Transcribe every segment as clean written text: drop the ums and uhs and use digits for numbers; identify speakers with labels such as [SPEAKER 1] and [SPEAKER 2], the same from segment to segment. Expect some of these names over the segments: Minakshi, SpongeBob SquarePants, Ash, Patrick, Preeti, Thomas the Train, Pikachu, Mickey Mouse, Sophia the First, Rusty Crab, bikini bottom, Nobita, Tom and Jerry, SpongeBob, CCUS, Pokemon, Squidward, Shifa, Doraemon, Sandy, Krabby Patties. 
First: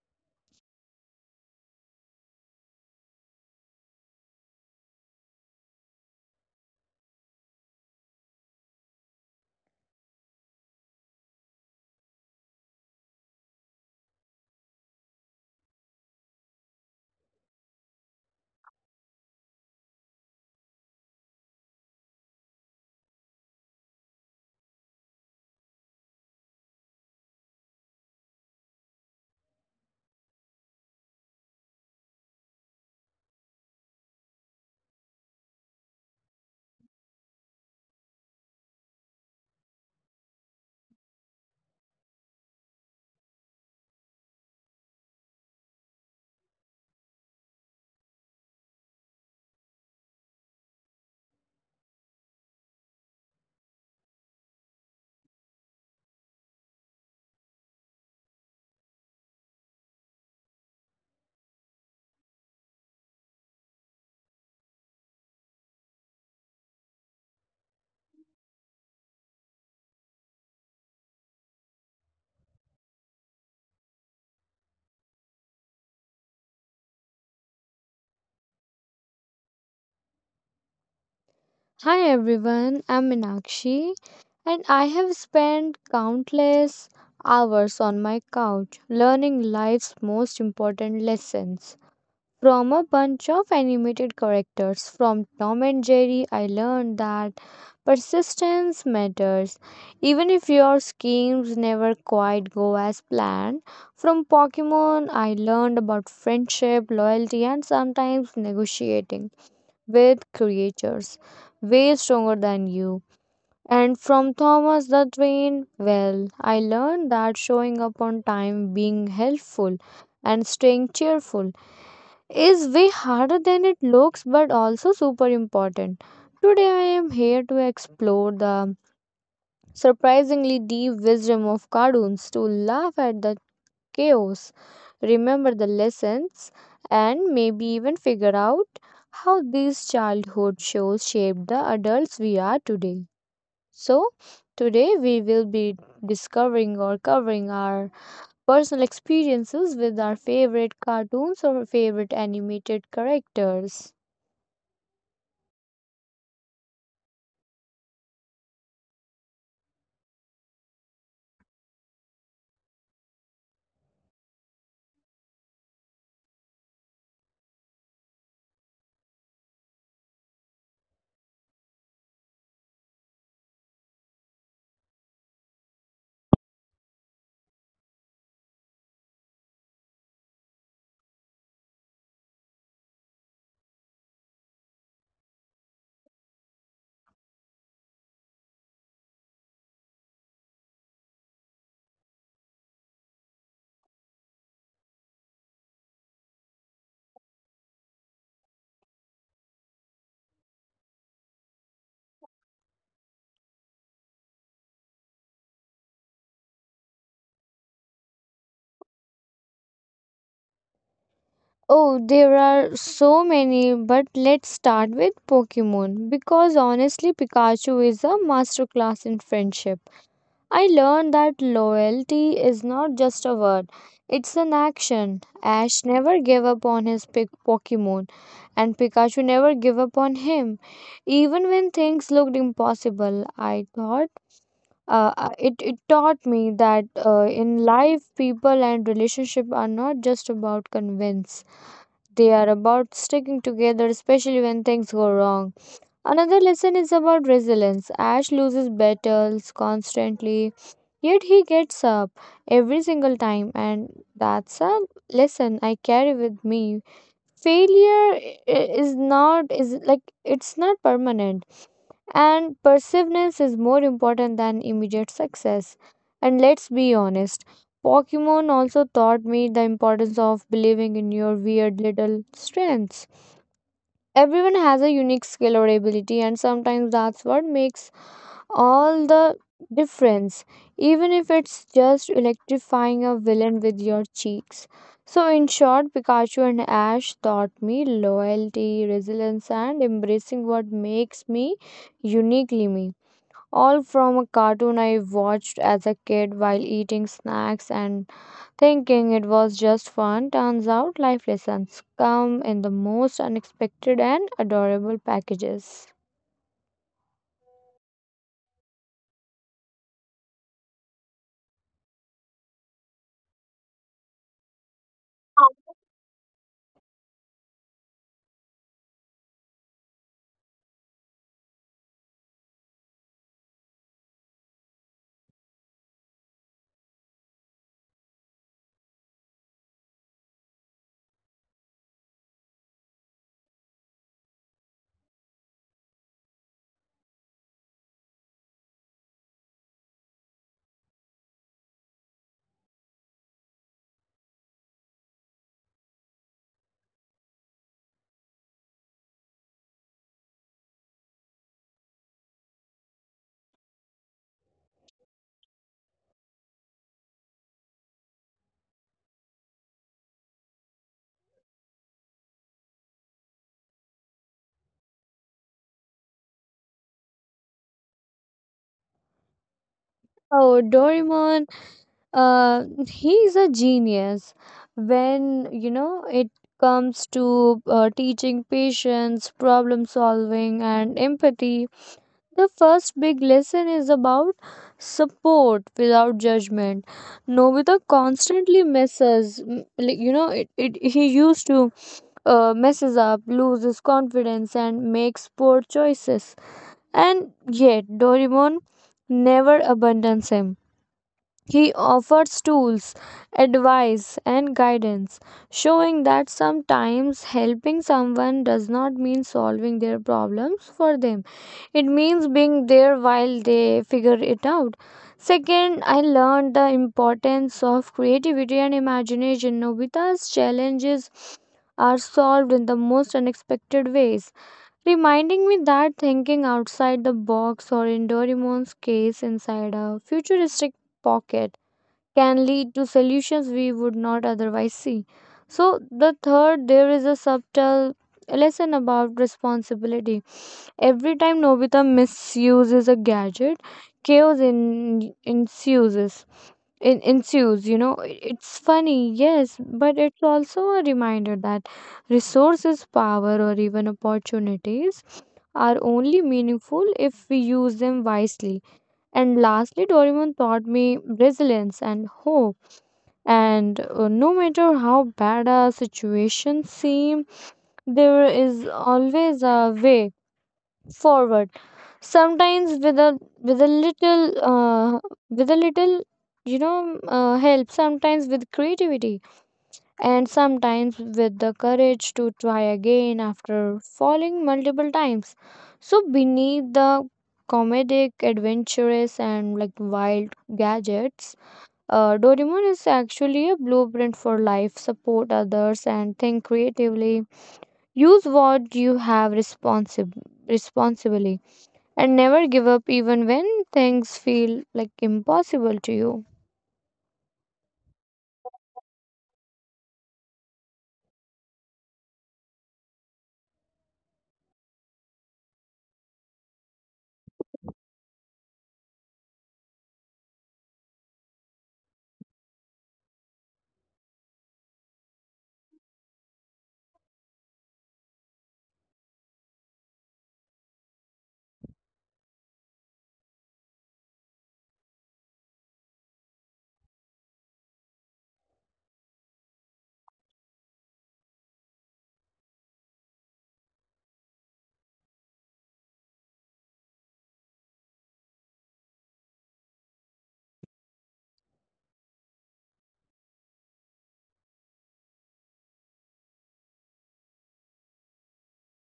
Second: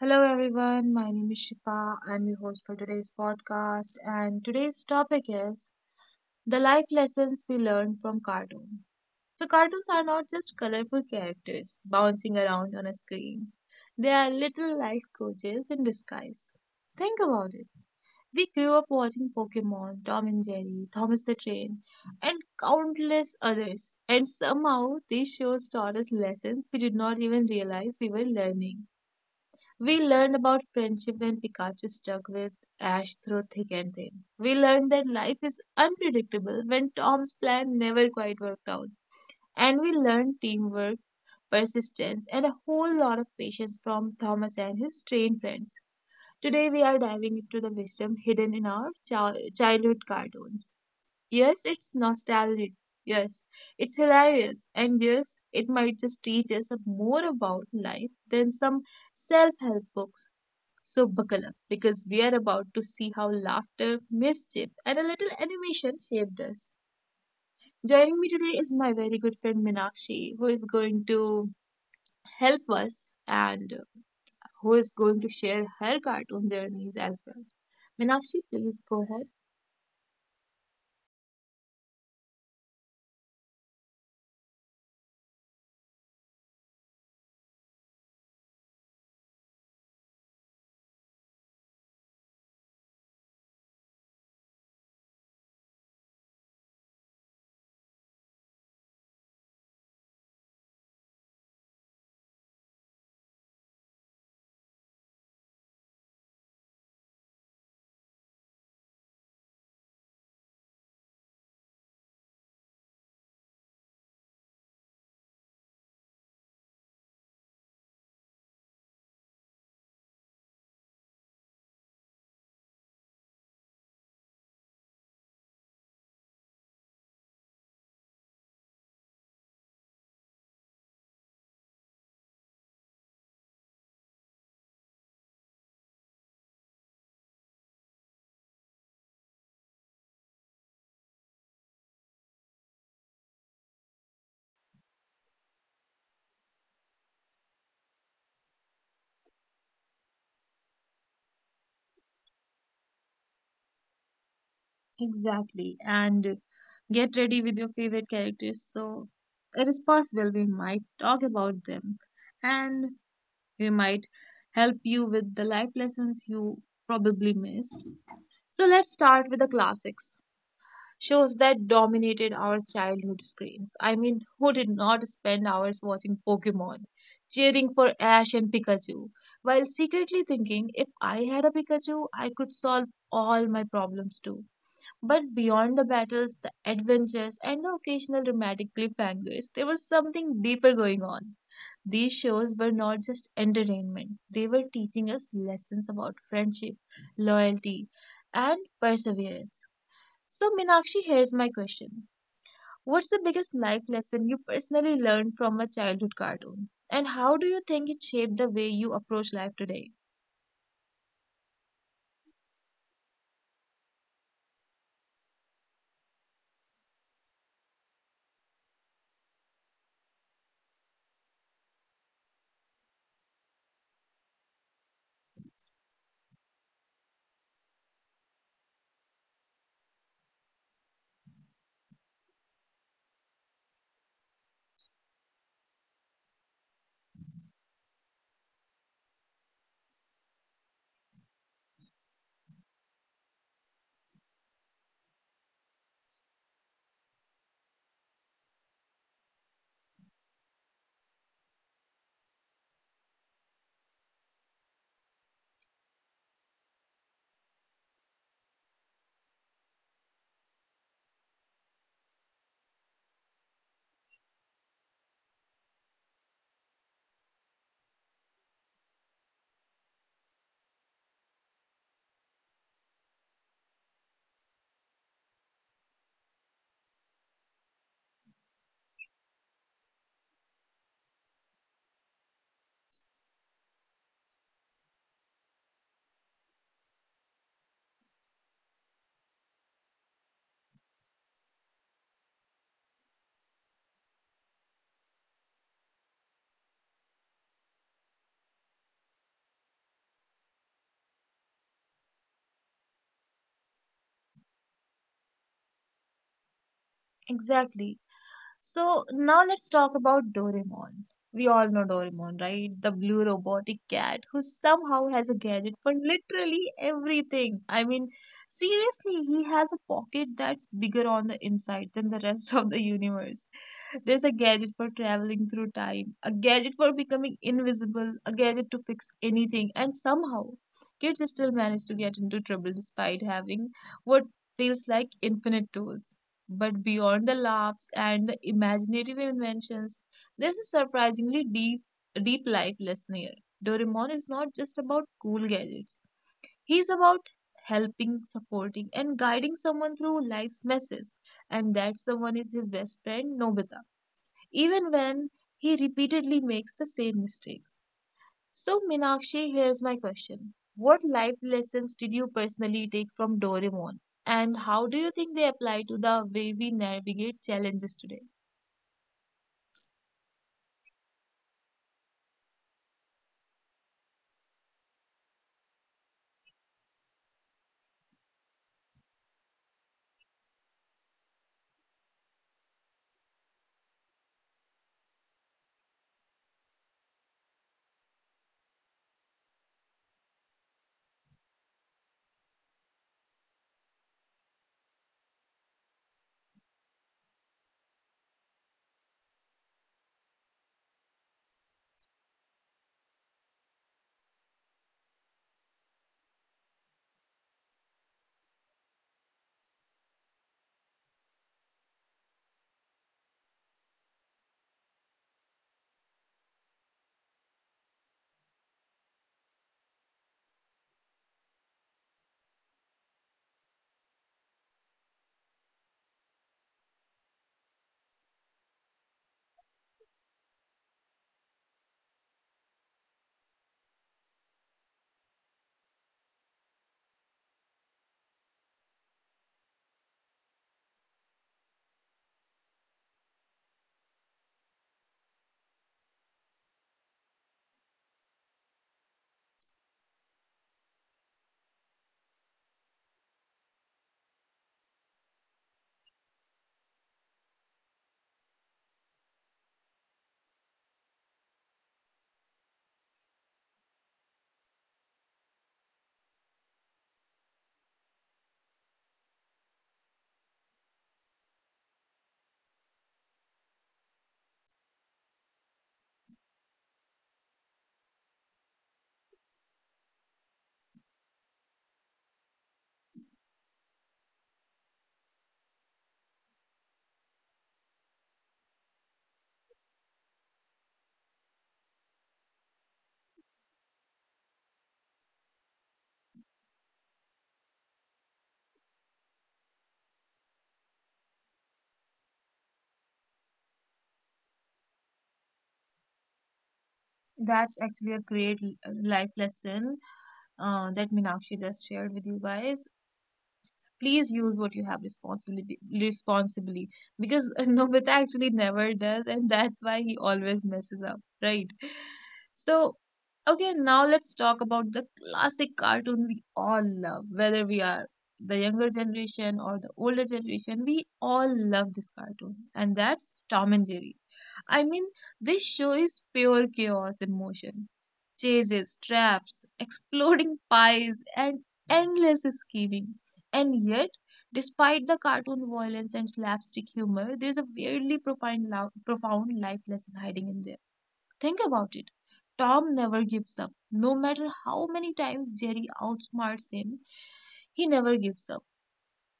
[SPEAKER 1] Hello everyone, my name is Shifa. I'm your host for today's podcast, and today's topic is the life lessons we learn from cartoon. So cartoons are not just colorful characters bouncing around on a screen. They are little life coaches in disguise. Think about it. We grew up watching Pokemon, Tom and Jerry, Thomas the Train, and countless others. And somehow these shows taught us lessons we did not even realize we were learning. We learned about friendship when Pikachu stuck with Ash through thick and thin. We learned that life is unpredictable when Tom's plan never quite worked out. And we learned teamwork, persistence, and a whole lot of patience from Thomas and his trained friends. Today, we are diving into the wisdom hidden in our childhood cartoons. Yes, it's nostalgic. Yes, it's hilarious. And yes, it might just teach us more about life than some self help books. So buckle up, because we are about to see how laughter, mischief, and a little animation shaped us. Joining me today is my very good friend Minakshi, who is going to help us, and who is going to share her cartoon journeys as well. Minakshi, please go ahead.
[SPEAKER 2] Hi everyone, I'm Minakshi and I have spent countless hours on my couch learning life's most important lessons. From a bunch of animated characters from Tom and Jerry, I learned that persistence matters. Even if your schemes never quite go as planned, from Pokemon, I learned about friendship, loyalty, and sometimes negotiating with creatures way stronger than you. And from Thomas the Train, well, I learned that showing up on time, being helpful, and staying cheerful is way harder than it looks, but also super important. Today, I am here to explore the surprisingly deep wisdom of cartoons, to laugh at the chaos, remember the lessons, and maybe even figure out how these childhood shows shaped the adults we are today. So, today we will be discovering or covering our personal experiences with our favorite cartoons or favorite animated characters.
[SPEAKER 1] Exactly. And get ready with your favorite characters. So it is possible we might talk about them, and we might help you with the life lessons you probably missed. So let's start with the classics. Shows that dominated our childhood screens. I mean, who did not spend hours watching Pokemon, cheering for Ash and Pikachu, while secretly thinking, if I had a Pikachu, I could solve all my problems too. But beyond the battles, the adventures, and the occasional dramatic cliffhangers, there was something deeper going on. These shows were not just entertainment, they were teaching us lessons about friendship, loyalty, and perseverance. So, Minakshi, here's my question. What's the biggest life lesson you personally learned from a childhood cartoon? And how do you think it shaped the way you approach life today?
[SPEAKER 2] Oh, there are so many, but let's start with Pokemon because honestly, Pikachu is a masterclass in friendship. I learned that loyalty is not just a word, it's an action. Ash never gave up on his Pokemon, and Pikachu never gave up on him. Even when things looked impossible, I thought it taught me that in life, people and relationship are not just about convince. They are about sticking together, especially when things go wrong. Another lesson is about resilience. Ash loses battles constantly, yet he gets up every single time, and that's a lesson I carry with me. Failure I- is not is like it's not permanent, and perseverance is more important than immediate success. And let's be honest, Pokemon also taught me the importance of believing in your weird little strengths. Everyone has a unique skill or ability, and sometimes that's what makes all the difference, even if it's just electrifying a villain with your cheeks. So, in short, Pikachu and Ash taught me loyalty, resilience, and embracing what makes me uniquely me. All from a cartoon I watched as a kid while eating snacks and thinking it was just fun. Turns out life lessons come in the most unexpected and adorable packages.
[SPEAKER 1] Exactly. So now let's talk about Doraemon. We all know Doraemon, right? The blue robotic cat who somehow has a gadget for literally everything. I mean, seriously, he has a pocket that's bigger on the inside than the rest of the universe. There's a gadget for traveling through time, a gadget for becoming invisible, a gadget to fix anything, and somehow kids still manage to get into trouble despite having what feels like infinite tools. But beyond the laughs and the imaginative inventions, there's a surprisingly deep life lesson here. Doraemon is not just about cool gadgets. He's about helping, supporting, and guiding someone through life's messes, and that someone is his best friend, Nobita, even when he repeatedly makes the same mistakes. So, Meenakshi, here's my question. What life lessons did you personally take from Doraemon, and how do you think they apply to the way we navigate challenges today?
[SPEAKER 2] Oh, Doraemon uh, he is a genius when it comes to teaching patience, problem solving, and empathy. The first big lesson is about support without judgment. Nobita constantly messes m- like, you know it, it he used to messes up, loses confidence, and makes poor choices, and yet Doraemon never abandons him. He offers tools, advice, and guidance, showing that sometimes helping someone does not mean solving their problems for them. It means being there while they figure it out. Second, I learned the importance of creativity and imagination. Nobita's challenges are solved in the most unexpected ways, reminding me that thinking outside the box, or in Doraemon's case inside a futuristic pocket, can lead to solutions we would not otherwise see. So, the third, there is a subtle lesson about responsibility. Every time Nobita misuses a gadget, chaos ensues. You know, it's funny, yes, but it's also a reminder that resources, power, or even opportunities are only meaningful if we use them wisely. And lastly, Doraemon taught me resilience and hope, and no matter how bad a situation seems, there is always a way forward, sometimes with a little with a little, you know, help, sometimes with creativity, and sometimes with the courage to try again after falling multiple times. So beneath the comedic, adventurous, and like wild gadgets, Doraemon is actually a blueprint for life. Support others and think creatively. Use what you have responsibly, and never give up even when things feel like impossible to you.
[SPEAKER 1] That's actually a great life lesson that Meenakshi just shared with you guys. Please use what you have responsibly, because Nobita actually never does, and that's why he always messes up, right? So okay, now let's talk about the classic cartoon we all love, whether we are the younger generation or the older generation. We all love this cartoon, and that's Tom and Jerry. I mean, this show is pure chaos in motion. Chases, traps, exploding pies, and endless scheming. And yet, despite the cartoon violence and slapstick humor, there's a weirdly profound life lesson hiding in there. Think about it. Tom never gives up. No matter how many times Jerry outsmarts him, he never gives up,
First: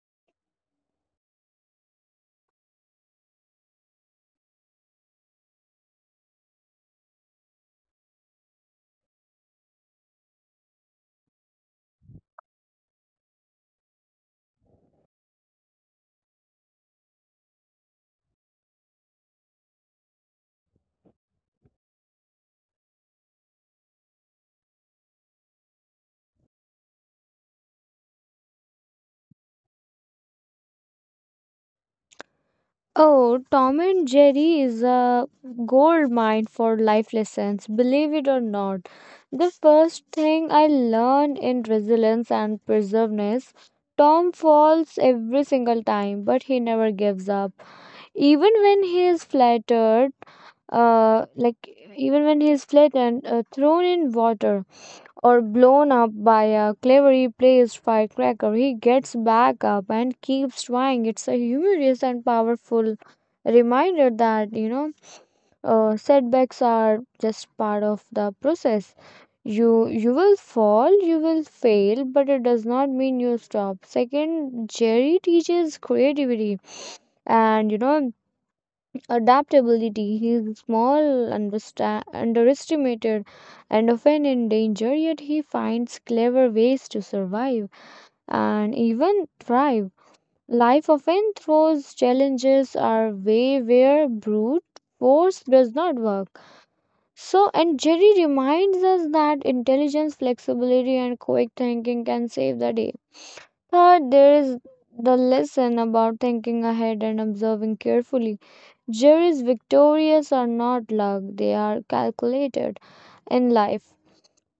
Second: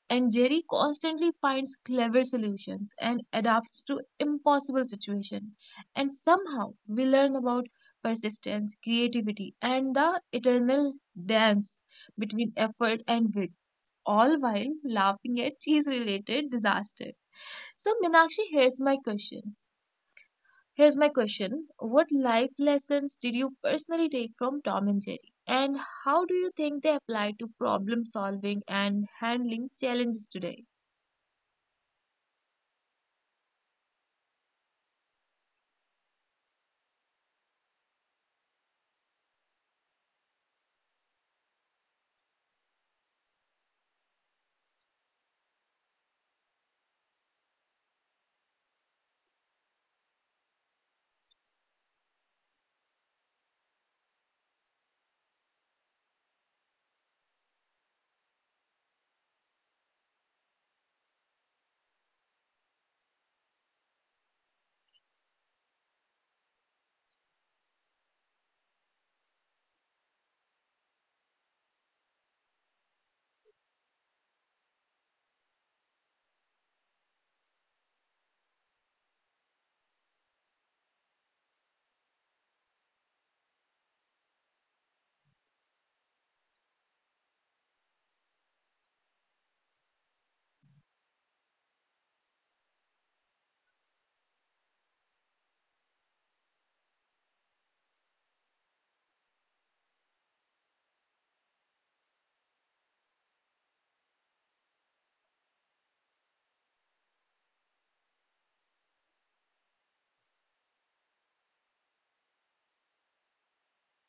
[SPEAKER 1] and Jerry constantly finds clever solutions and adapts to impossible situations. And somehow we learn about persistence, creativity, and the eternal dance between effort and wit, all while laughing at cheese related disaster. So, Minakshi, Here's my question. What life lessons did you personally take from Tom and Jerry? And how do you think they apply to problem solving and handling challenges today?
[SPEAKER 2] Oh, Tom and Jerry is a gold mine for life lessons, believe it or not. The first thing I learned in resilience and perseverance, Tom falls every single time, but he never gives up. Even when he is flattered like even when he is flattened, thrown in water, or blown up by a cleverly placed firecracker, he gets back up and keeps trying. It's a humorous and powerful reminder that, you know, setbacks are just part of the process. You will fall, you will fail, but it does not mean you stop. Second, Jerry teaches creativity, and, you know, adaptability. Is small, underestimated, and often in danger, yet he finds clever ways to survive and even thrive. Life often throws challenges our way where brute force does not work. So, and Jerry reminds us that intelligence, flexibility, and quick thinking can save the day. Third, there is the lesson about thinking ahead and observing carefully. Juries victorious are not luck, they are calculated. In life,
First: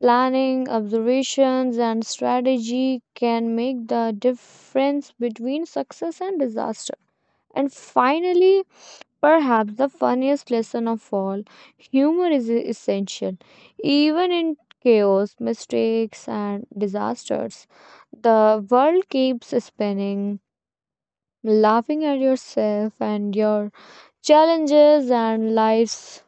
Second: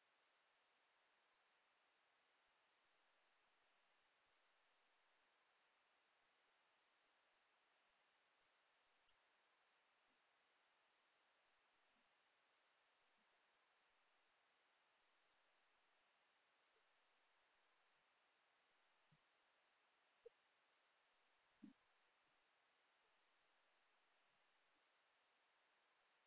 [SPEAKER 2] planning, observations, and strategy can make the difference between success and disaster. And finally, perhaps the funniest lesson of all, humor is essential. Even in chaos, mistakes, and disasters, the world keeps spinning. Laughing at yourself and your challenges and life's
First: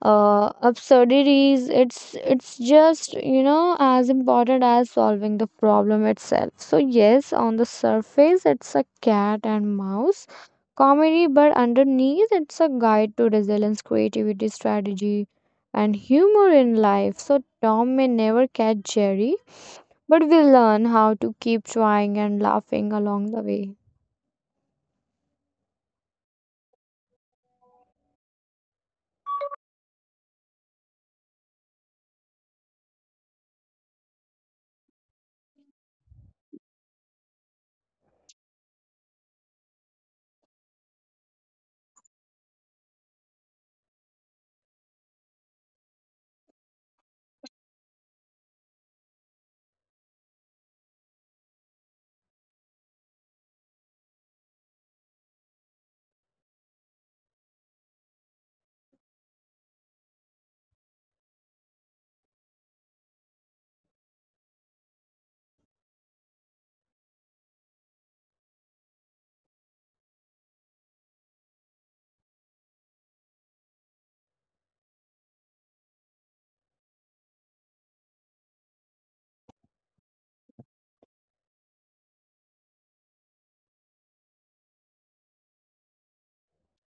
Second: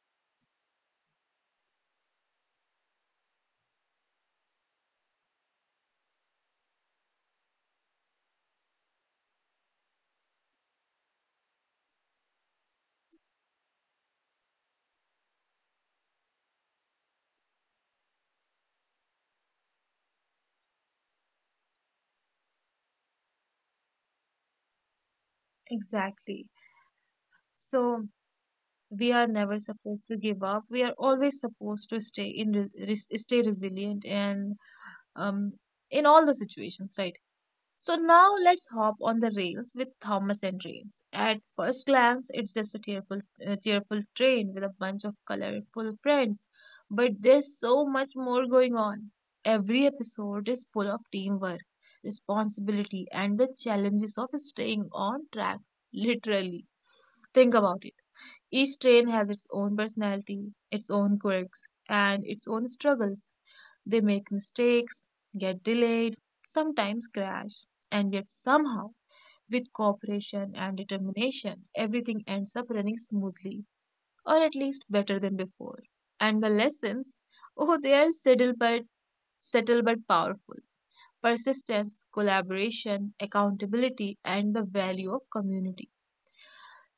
[SPEAKER 2] absurdities, it's just, you know, as important as solving the problem itself. So yes, on the surface it's a cat and mouse comedy, but underneath it's a guide to resilience, creativity, strategy, and humor in life. So Tom may never catch Jerry, but we learn how to keep trying and laughing along the way.
[SPEAKER 1] Exactly. So we are never supposed to give up. We are always supposed to stay resilient, and um in all the situations, right? So now let's hop on the rails with Thomas and Trains. At first glance, it's just a cheerful train with a bunch of colorful friends, but there's so much more going on. Every episode is full of teamwork, responsibility, and the challenges of staying on track, literally. Think about it. Each train has its own personality, its own quirks, and its own struggles. They make mistakes, get delayed, sometimes crash, and yet somehow, with cooperation and determination, everything ends up running smoothly, or at least better than before. And the lessons, oh, they are subtle but powerful. Persistence, collaboration, accountability, and the value of community.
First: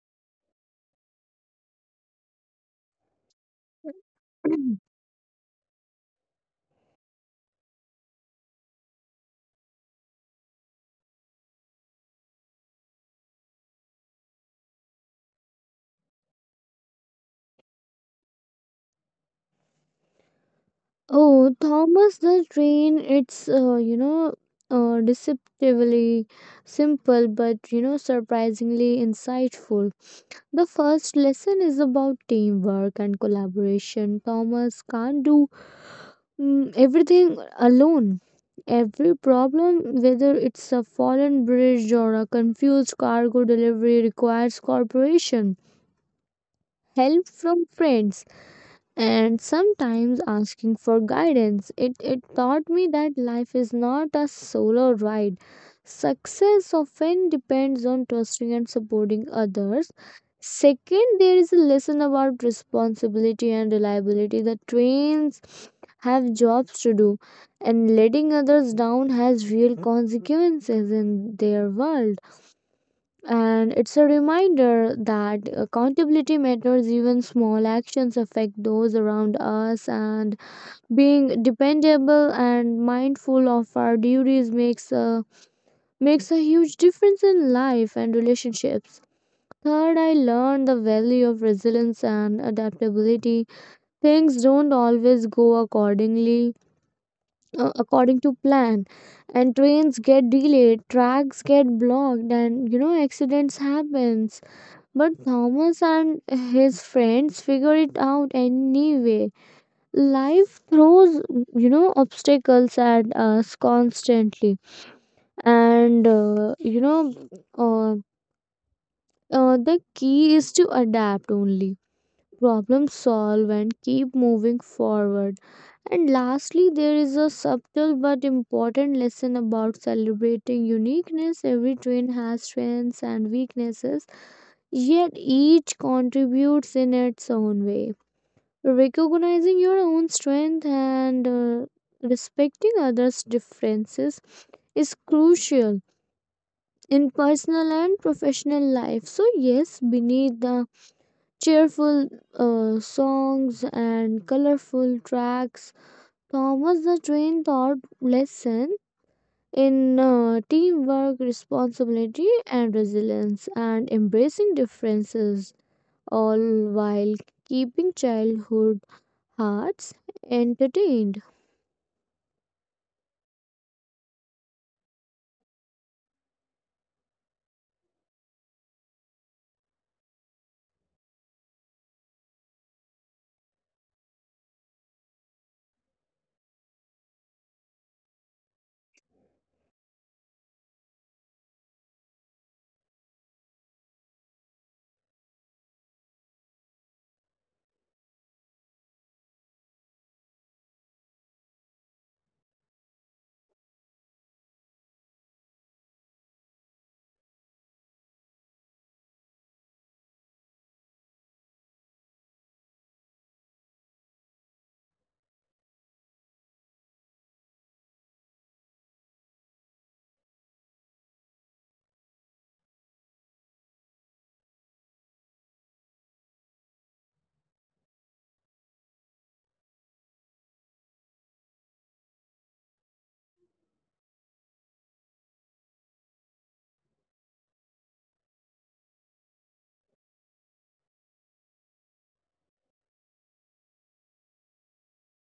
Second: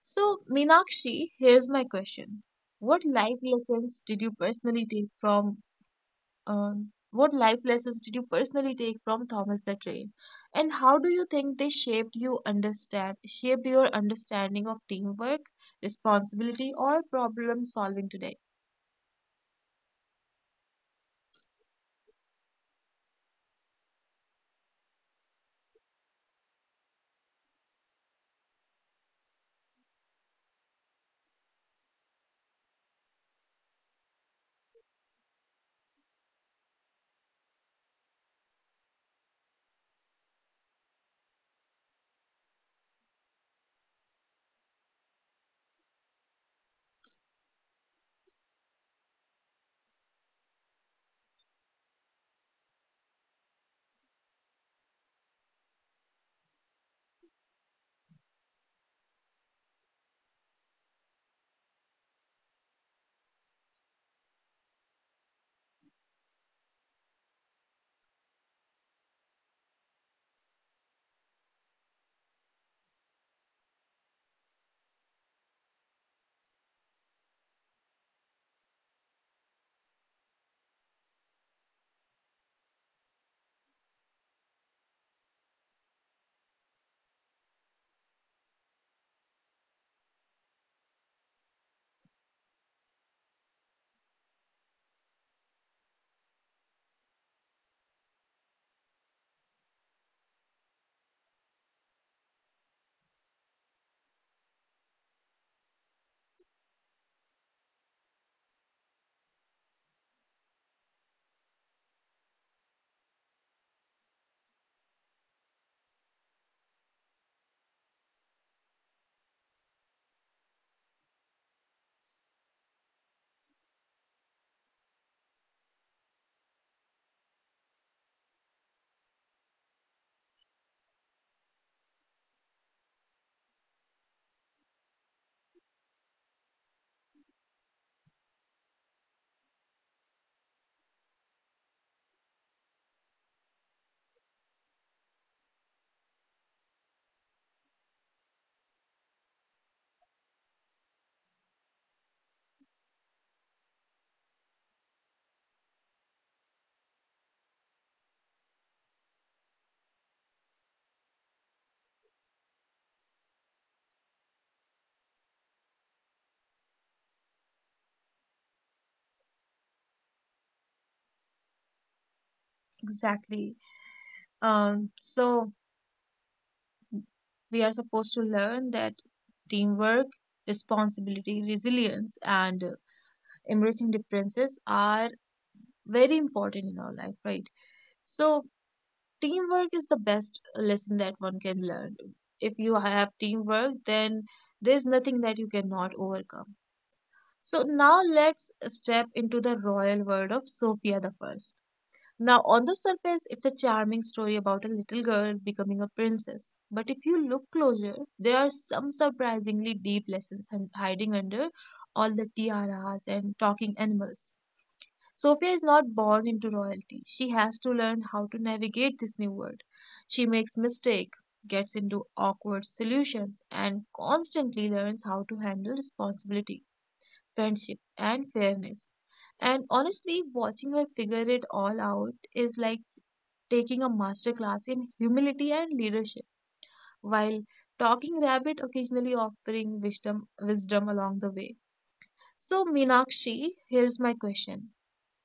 [SPEAKER 1] So, Meenakshi, here's my question. What life lessons did you personally take from what life lessons did you personally take from Thomas the Train? And how do you think they shaped your understanding of teamwork, responsibility, or problem solving today?
[SPEAKER 2] Oh, Thomas the Train, it's, you know, deceptively simple but, you know, surprisingly insightful. The first lesson is about teamwork and collaboration. Thomas can't do everything alone. Every problem, whether it's a fallen bridge or a confused cargo delivery, requires cooperation, help from friends, and sometimes asking for guidance. It taught me that life is not a solo ride. Success often depends on trusting and supporting others. Second, there is a lesson about responsibility and reliability. The trains have jobs to do, and letting others down has real consequences in their world, and it's a reminder that accountability matters. Even small actions affect those around us, and being dependable and mindful of our duties makes a huge difference in life and relationships. Third, I learned the value of resilience and adaptability. Things don't always go accordingly, according to plan, and trains get delayed, tracks get blocked, and, you know, accidents happen, but Thomas and his friends figure it out anyway. Life throws, you know, obstacles at us constantly. And, uh, the key is to adapt only, problem solve, and keep moving forward. And lastly, there is a subtle but important lesson about celebrating uniqueness. Every twin has strengths and weaknesses, yet each contributes in its own way. Recognizing your own strength and respecting others differences is crucial in personal and professional life. So yes, beneath the cheerful songs and colorful tracks, Thomas the Train taught lesson in teamwork, responsibility, and resilience, and embracing differences, all while keeping childhood hearts entertained.
[SPEAKER 1] Exactly. So we are supposed to learn that teamwork, responsibility, resilience, and embracing differences are very important in our life, right? So, teamwork is the best lesson that one can learn. If you have teamwork, then there's nothing that you cannot overcome. So, now let's step into the royal world of Sophia the First. Now, on the surface, it's a charming story about a little girl becoming a princess. But if you look closer, there are some surprisingly deep lessons hiding under all the tiaras and talking animals. Sophia is not born into royalty. She has to learn how to navigate this new world. She makes mistakes, gets into awkward solutions, and constantly learns how to handle responsibility, friendship, and fairness. And honestly, watching her figure it all out is like taking a masterclass in humility and leadership, while talking rabbit occasionally offering wisdom along the way. So Meenakshi, here's my question.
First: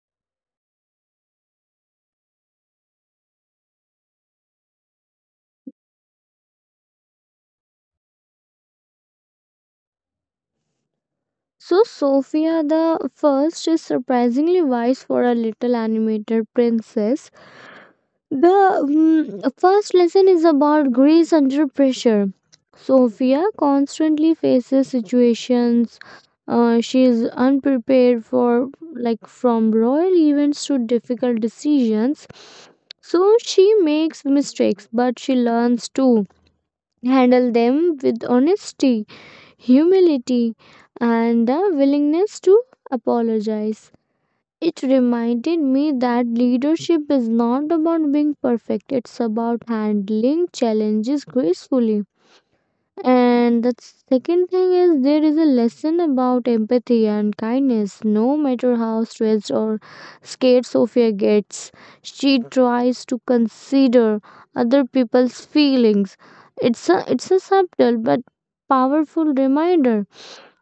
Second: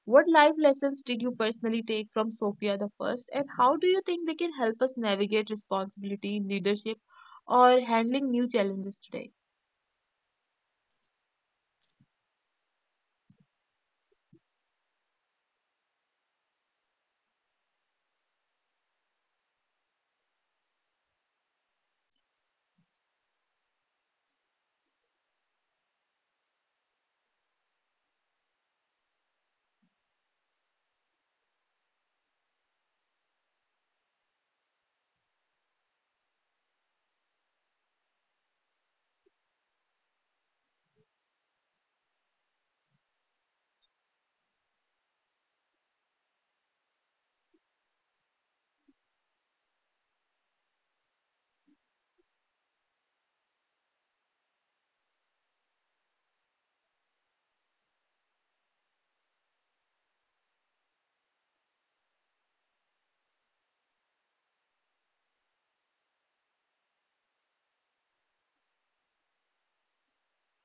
[SPEAKER 1] What life lessons did you personally take from Sophia the First, and how do you think they can help us navigate responsibility, leadership, or handling new challenges today?
[SPEAKER 2] So, Sophia the First is surprisingly wise for a little animated princess. The first lesson is about grace under pressure. Sophia constantly faces situations she is unprepared for, like, from royal events to difficult decisions. So she makes mistakes, but she learns to handle them with honesty, humility, and the willingness to apologize. It reminded me that leadership is not about being perfect, it's about handling challenges gracefully. And the second thing is, there is a lesson about empathy and kindness. No matter how stressed or scared Sophia gets, she tries to consider other people's feelings. It's a subtle but powerful reminder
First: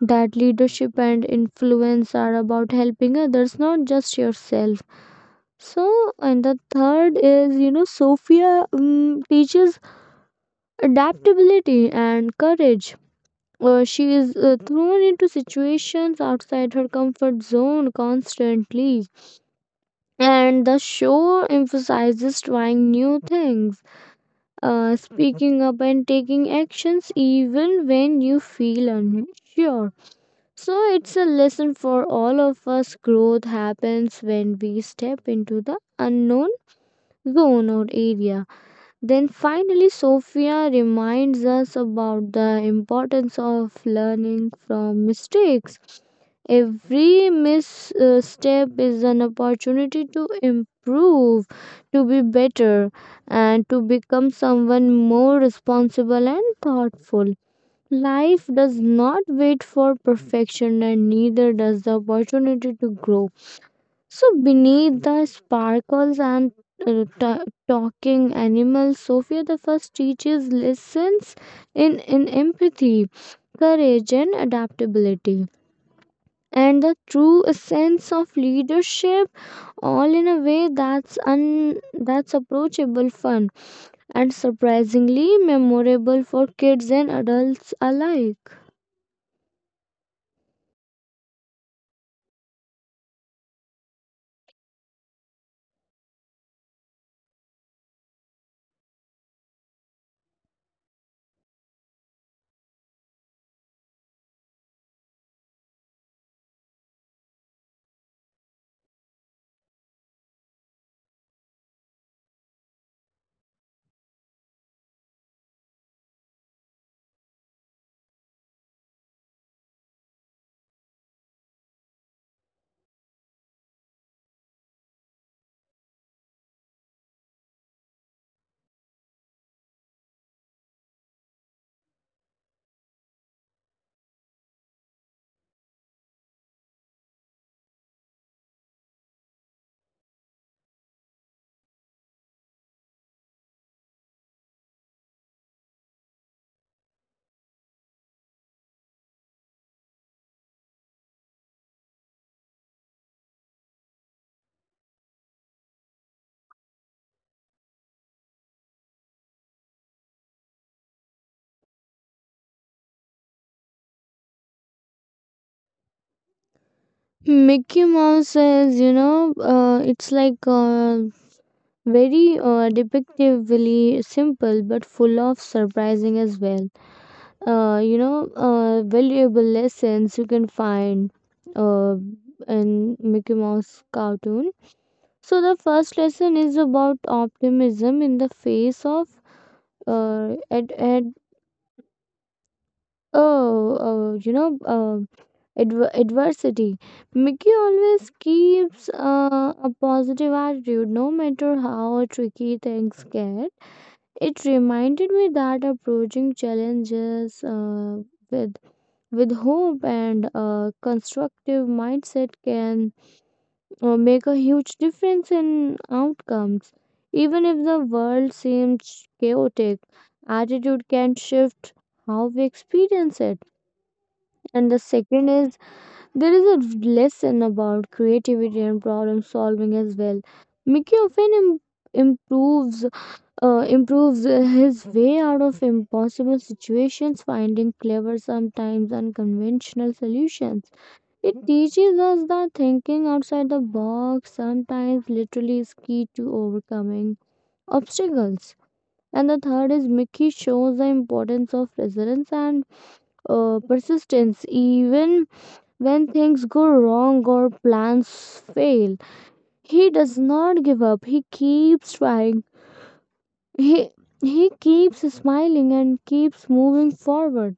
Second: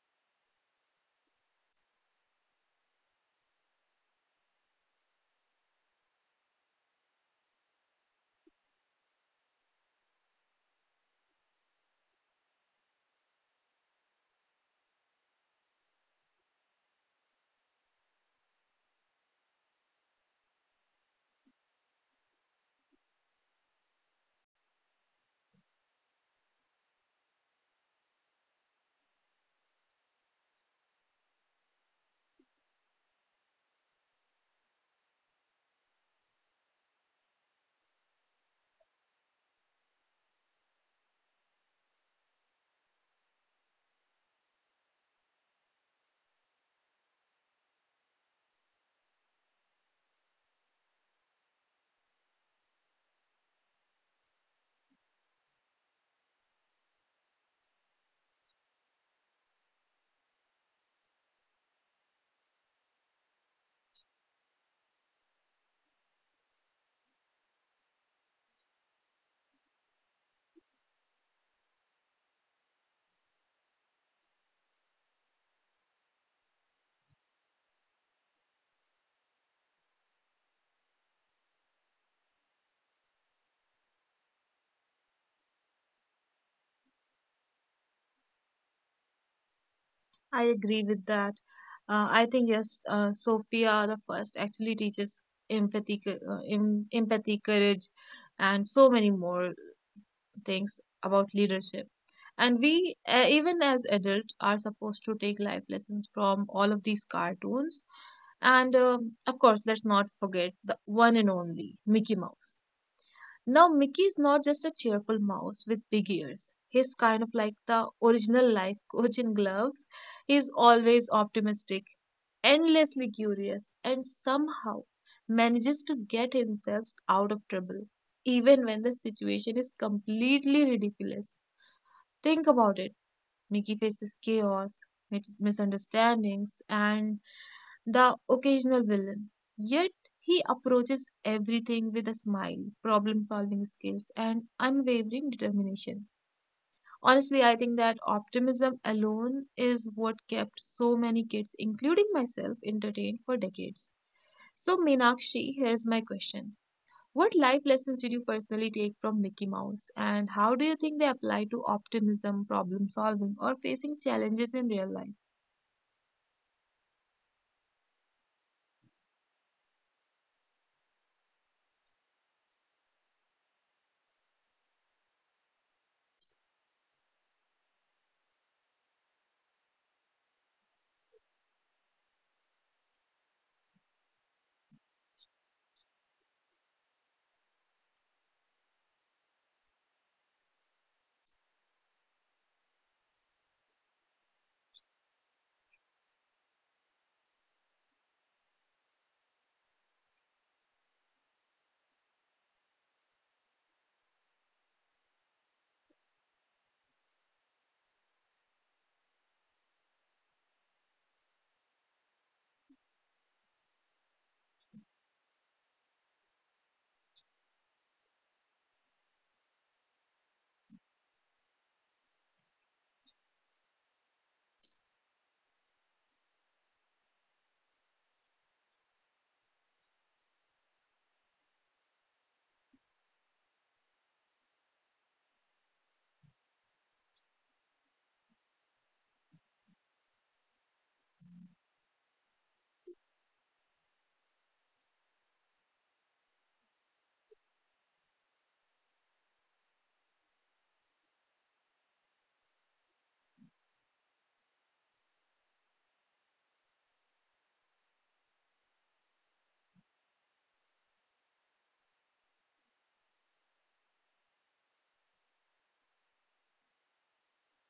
[SPEAKER 2] that leadership and influence are about helping others, not just yourself. So, and the third is, you know, Sophia, teaches adaptability and courage. She is, thrown into situations outside her comfort zone constantly, and the show emphasizes trying new things, speaking up, and taking actions even when you feel unsure. So it's a lesson for all of us. Growth happens when we step into the unknown zone or area. Then finally, Sophia reminds us about the importance of learning from mistakes. Every misstep is an opportunity to improve, to be better, and to become someone more responsible and thoughtful. Life does not wait for perfection, and neither does the opportunity to grow. So, beneath the sparkles and talking animals, Sophia the First teaches lessons in empathy, courage, and adaptability, and the true sense of leadership, all in a way that's that's approachable, fun, and surprisingly memorable for kids and adults alike.
[SPEAKER 1] I agree with that. I think yes, Sophia the First actually teaches empathy, courage, and so many more things about leadership, and we even as adults are supposed to take life lessons from all of these cartoons. And of course, let's not forget the one and only Mickey Mouse. Now, Mickey is not just a cheerful mouse with big ears. He's kind of like the original life coach in gloves. He's always optimistic, endlessly curious, and somehow manages to get himself out of trouble, even when the situation is completely ridiculous. Think about it. Mickey faces chaos, misunderstandings, and the occasional villain. Yet he approaches everything with a smile, problem solving skills, and unwavering determination. Honestly, I think that optimism alone is what kept so many kids, including myself, entertained for decades. So, Meenakshi, here's my question. What life lessons did you personally take from Mickey Mouse, and how do you think they apply to optimism, problem solving, or facing challenges in real life?
[SPEAKER 2] Mickey Mouse is, you know, it's like very depictively simple but full of surprising as well. You know, valuable lessons you can find uh, in Mickey Mouse cartoon. So the first lesson is about optimism in the face of uh, ad- Oh, oh, you know, uh, adversity. Mickey always keeps a positive attitude no matter how tricky things get. It reminded me that approaching challenges with with hope and a constructive mindset can make a huge difference in outcomes. Even if the world seems chaotic, attitude can shift how we experience it. And the second is there is a lesson about creativity and problem solving as well. Mickey often Im- improves his way out of impossible situations, finding clever, sometimes unconventional solutions. It teaches us that thinking outside the box sometimes literally is key to overcoming obstacles. And the third is Mickey shows the importance of resilience and persistence. Even when things go wrong or plans fail, he does not give up. He keeps trying. He he keeps smiling and keeps moving forward.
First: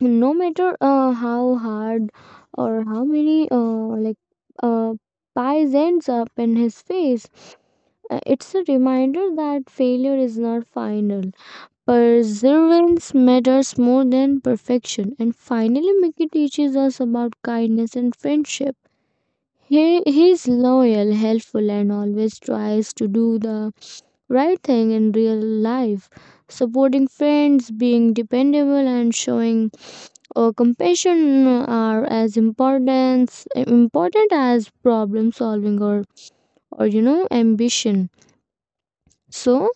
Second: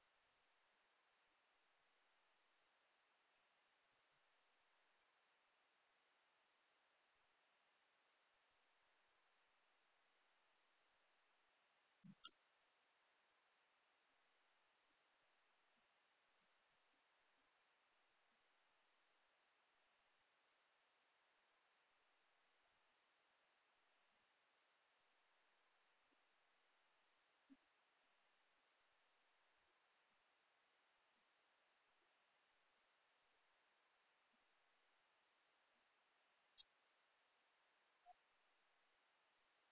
[SPEAKER 2] No matter how hard or how many uh, pies ends up in his face, it's a reminder that failure is not final. Perseverance matters more than perfection. And finally, Mickey teaches us about kindness and friendship. He's loyal, helpful, and always tries to do the right thing in real life. Supporting friends, being dependable, and showing compassion are as important as problem solving or ambition. So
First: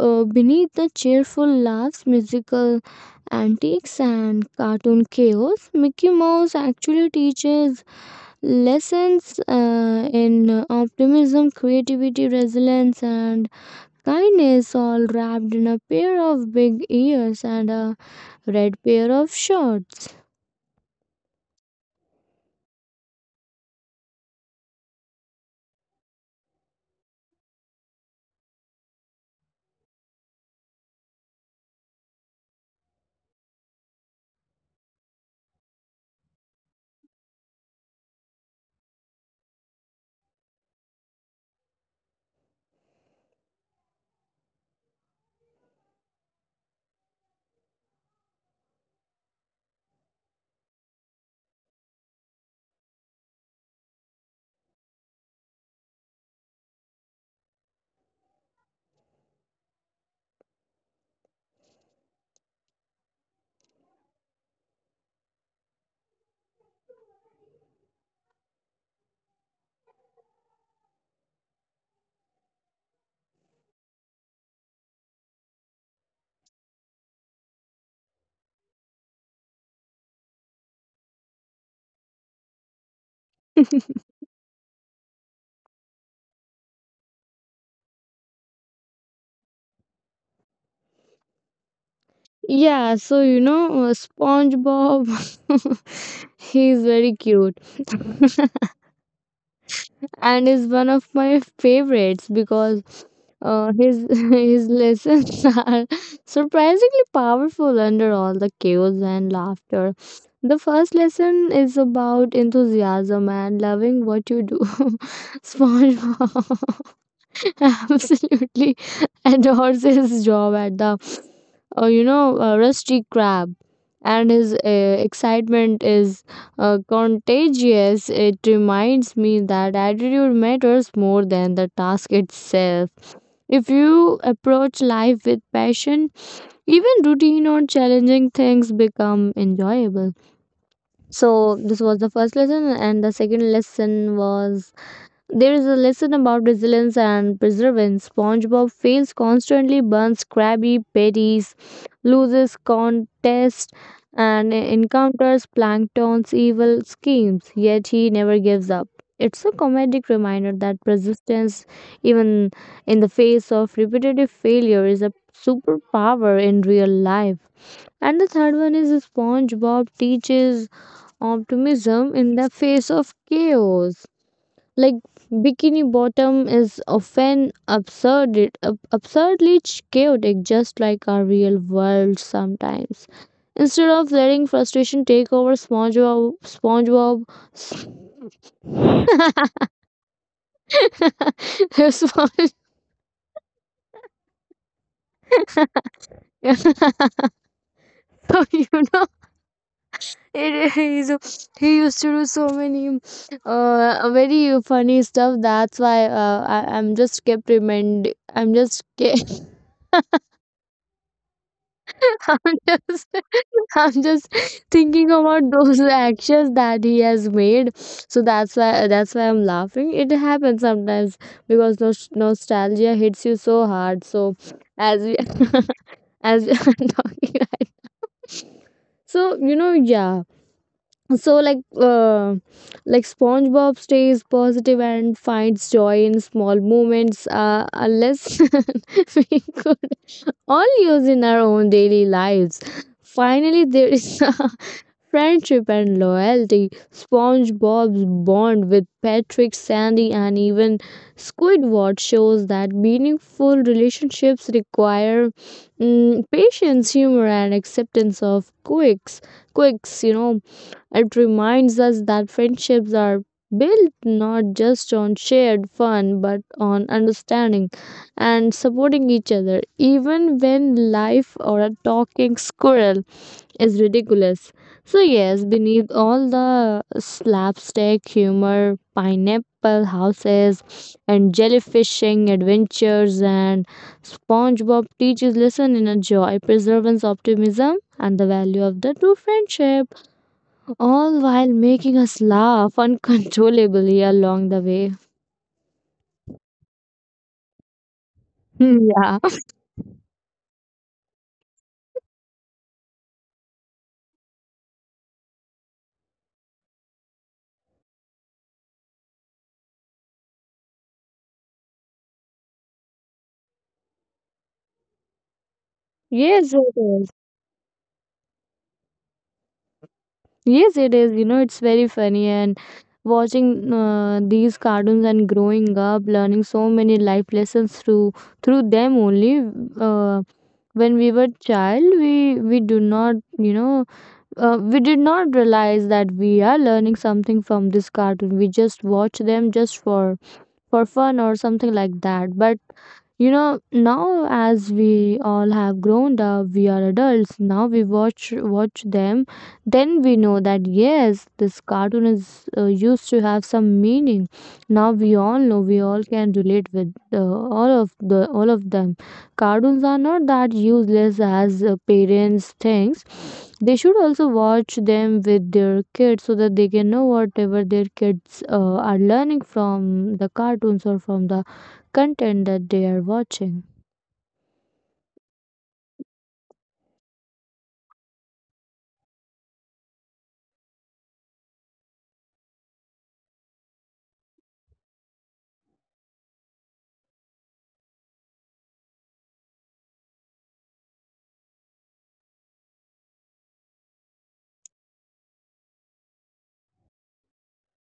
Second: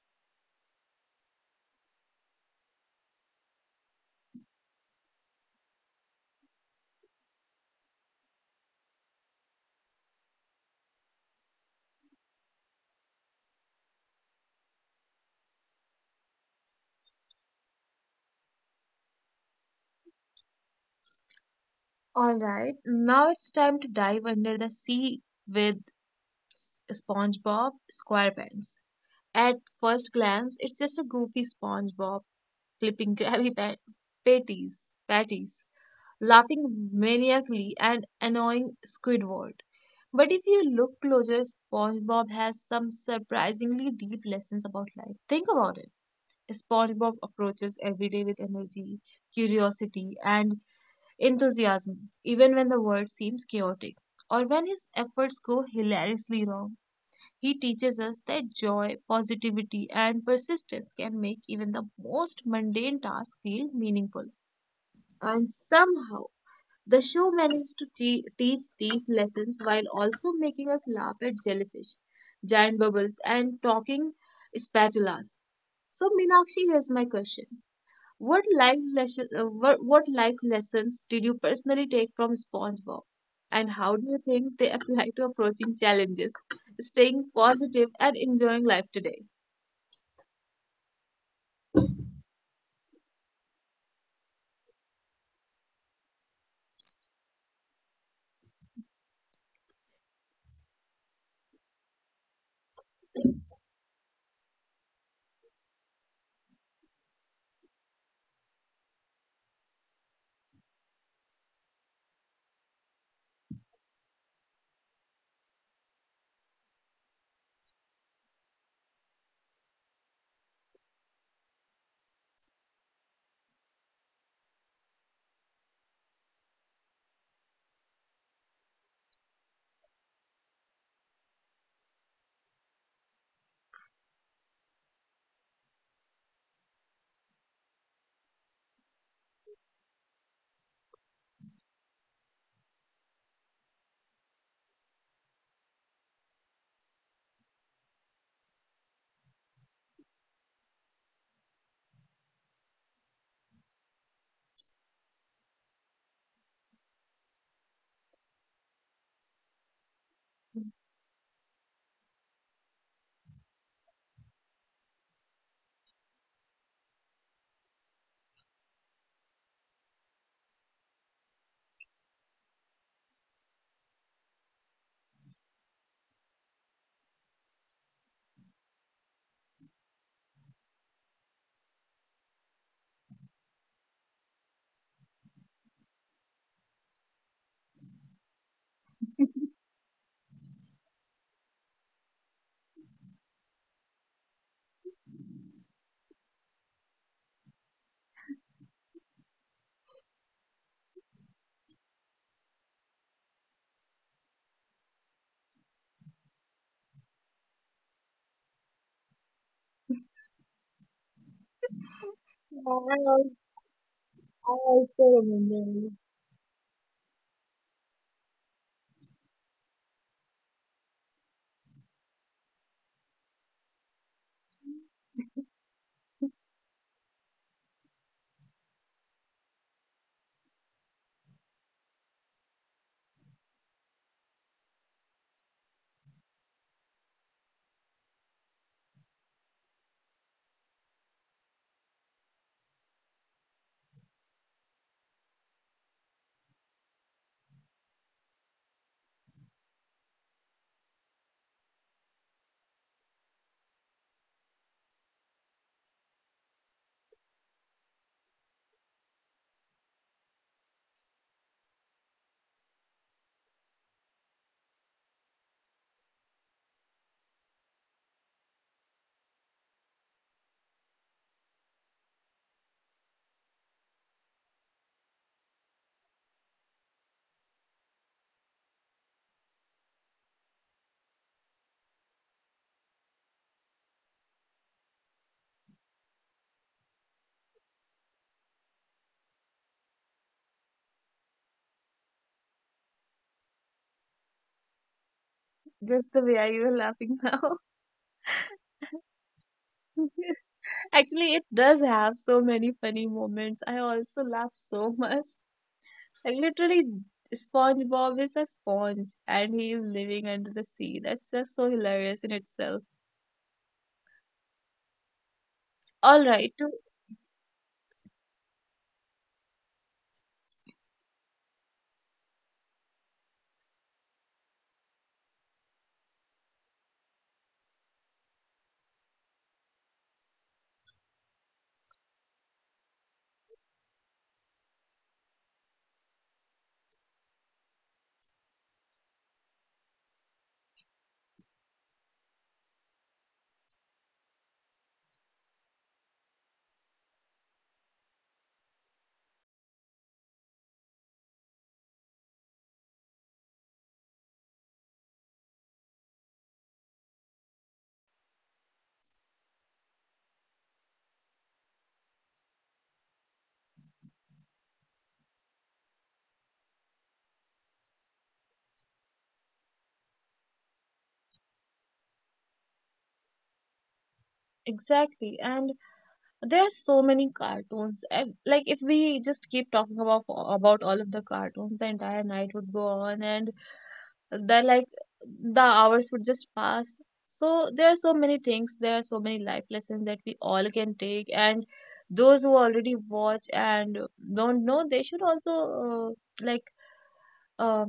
[SPEAKER 2] beneath the cheerful laughs, musical antics, and cartoon chaos, Mickey Mouse actually teaches lessons in optimism, creativity, resilience, and kindness, all wrapped in a pair of big ears and a red pair of shorts.
[SPEAKER 1] All right, now it's time to dive under the sea with SpongeBob SquarePants. At first glance, it's just a goofy SpongeBob flipping patties, laughing maniacally and annoying Squidward. But if you look closer, SpongeBob has some surprisingly deep lessons about life. Think about it. SpongeBob approaches every day with energy, curiosity, and enthusiasm, even when the world seems chaotic or when his efforts go hilariously wrong. He teaches us that joy, positivity, and persistence can make even the most mundane task feel meaningful. And somehow, the show manages to teach these lessons while also making us laugh at jellyfish, giant bubbles, and talking spatulas. So, Meenakshi, here's my question. What what life lessons did you personally take from SpongeBob? And how do you think they apply to approaching challenges, staying positive, and enjoying life today?
[SPEAKER 2] Yeah, so SpongeBob, he's very cute. And is one of my favorites because his his lessons are surprisingly powerful under all the chaos and laughter. The first lesson is about enthusiasm and loving what you do. SpongeBob absolutely adores his job at the Rusty Crab. And his excitement is contagious. It reminds me that attitude matters more than the task itself. If you approach life with passion, even routine or challenging things become enjoyable. So, this was the first lesson, and the second lesson was there is a lesson about resilience and perseverance. SpongeBob fails constantly, burns Krabby Patties, loses contests, and encounters Plankton's evil schemes, yet he never gives up. It's a comedic reminder that persistence, even in the face of repetitive failure, is a superpower in real life. And the third one is SpongeBob teaches optimism in the face of chaos. Like, Bikini Bottom is often absurdly chaotic, just like our real world sometimes. Instead of letting frustration take over, s- Spon- so you know it, he used to do so many very funny stuff. That's why I, I'm just kept remind I'm just ke- I'm
[SPEAKER 1] Yeah,
[SPEAKER 2] just, I'm just
[SPEAKER 1] I
[SPEAKER 2] thinking
[SPEAKER 1] also
[SPEAKER 2] about those
[SPEAKER 1] remember.
[SPEAKER 2] actions that he has made. So that's why I'm laughing. It happens sometimes because nostalgia hits you so hard. So as we as we are talking, right? so you know, yeah. So like, uh, like SpongeBob stays positive and finds joy in small moments, unless we could all use in our own daily lives. Finally, there is friendship and loyalty. SpongeBob's bond with Patrick, Sandy, and even Squidward shows that meaningful relationships require patience, humor, and acceptance of quirks. Quirks, you know, it reminds us that friendships are built not just on shared fun but on understanding and supporting each other, even when life or a talking squirrel is ridiculous. So, yes, beneath all the slapstick humor, pineapple houses, and jellyfishing adventures, and SpongeBob teaches lesson in a joy, perseverance, optimism, and the value of the true friendship, all while making us laugh uncontrollably along the way.
[SPEAKER 1] Just the way you're laughing now.
[SPEAKER 2] Yeah.
[SPEAKER 1] Actually, it does have so many funny moments. I also laugh so much. Like literally, SpongeBob is a sponge and he is living under the sea. That's just so hilarious in itself. All right.
[SPEAKER 2] Yes, it is. Yes, it is. You know, it's very funny. And watching these cartoons and growing up, learning so many life lessons through them only. Uh, when we were child, we do not, you know, we did not realize that we are learning something from this cartoon. We just watch them just for fun or something like that. But you know, now as we all have grown up, we are adults. Now we watch them, then we know that yes, this cartoon is used to have some meaning. Now we all know, we all can relate with all of them. Cartoons are not that useless as parents thinks. They should also watch them with their kids so that they can know whatever their kids are learning from the cartoons or from the content that they are watching.
[SPEAKER 1] Exactly, and there are so many cartoons. Like if we just keep talking about all of the cartoons, the entire night would go on, and the like the hours would just pass. So there are so many things. There are so many life lessons that we all can take, and those who already watch and don't know, they should also uh, like uh,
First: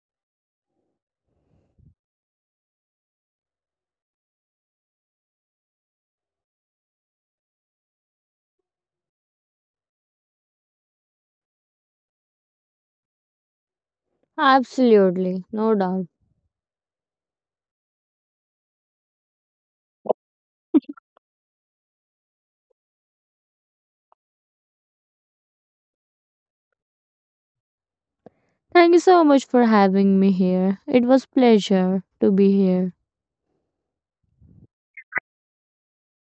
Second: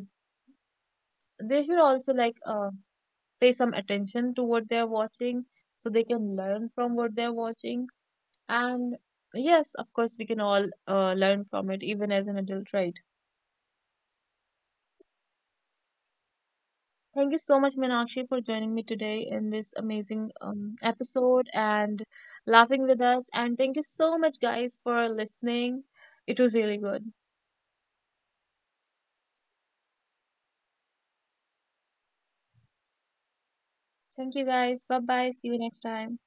[SPEAKER 1] they should also like uh, pay some attention to what they're watching, so they can learn from what they're watching. And yes, of course, we can all learn from it, even as an adult, right?
[SPEAKER 2] Absolutely, no doubt.
[SPEAKER 1] Thank you so much, Meenakshi, for joining me today in this amazing episode, and laughing with us. And thank you so much, guys, for listening. It was really good.
[SPEAKER 2] Thank you so much for having me here. It was pleasure to be here.
[SPEAKER 1] Thank you, guys. Bye bye. See you next time.